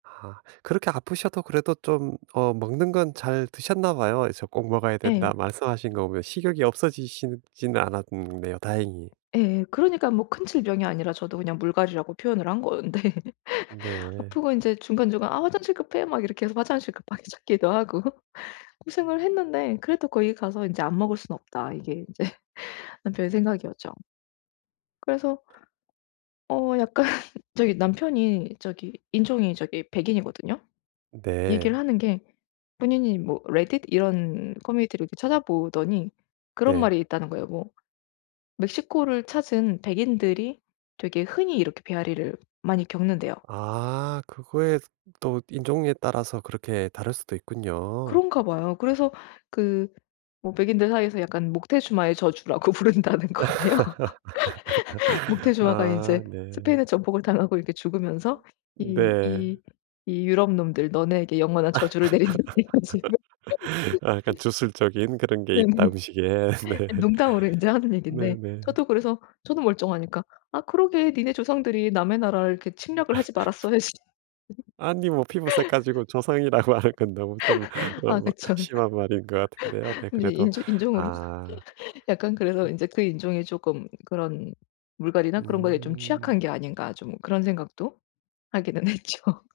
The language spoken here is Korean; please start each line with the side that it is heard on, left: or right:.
right: 아. 그렇게 아프셔도 그래도 좀 어 먹는 건 잘 드셨나 봐요. 이제 "꼭 먹어야 된다."
left: 예.
right: 말씀하신 거 보면 식욕이 없어지시지는 않았네요, 다행히.
left: 예. 그러니까 뭐 큰 질병이 아니라 저도 그냥 물갈이라고 표현을 한 건데
right: 네.
left: 아프고 인제 중간중간 "아 화장실 급해." 막 이렇게 해서 화장실 급하게 찾기도 하고 고생을 했는데 그래도 거기 가서 인제 '안 먹을 순 없다.' 이게 인제 남편의 생각이었죠. 그래서 어 약간 저기 남편이 저기 인종이 저기 백인이거든요. 얘기를
right: 네.
left: 하는 게 본인이 뭐 레딧 이런 커뮤니티를 이렇게 찾아 보더니 그런
right: 네.
left: 말이 있다는 거예요. 뭐 멕시코를 찾은 백인들이 되게 흔히 이렇게 배앓이를 많이 겪는대요.
right: 아 그거에 또 인종에 따라서 그렇게 다를 수도 있군요.
left: 그런가 봐요. 그래서 그 뭐 백인들 사이에서 약간 목테주마의 저주라고 부른다는 거예요. 목테주마가
right: 아
left: 이제
right: 네.
left: 스페인에 정복을 당하고 이렇게 죽으면서 이
right: 네.
left: 이 "이 유럽 놈들 너네에게 영원한 저주를 내린다." 이런 식으로.
right: 아 약간 주술적인 그런 게 있다,
left: 네네.
right: 음식에. 네.
left: 농담으로 인제 하는 얘긴데
right: 네네.
left: 저도 그래서 저도 멀쩡하니까 "아 그러게 너네 조상들이 남의 나라를 이렇게 침략을 하지 말았어야지."
right: 아니 뭐 피부색 가지고 조상이라 말할 건 너무 좀
left: 아
right: 어
left: 그쵸.
right: 심한 말인 것 같은데요. 네
left: 근데
right: 그래도
left: 인조 인종으로.
right: 아.
left: 약간 그래서
right: 음.
left: 인제 '그 인종이 쪼끔 그런 물갈이나 그런 거에 좀
right: 음.
left: 취약한 게 아닌가.' 좀 그런 생각도 하기는 했죠.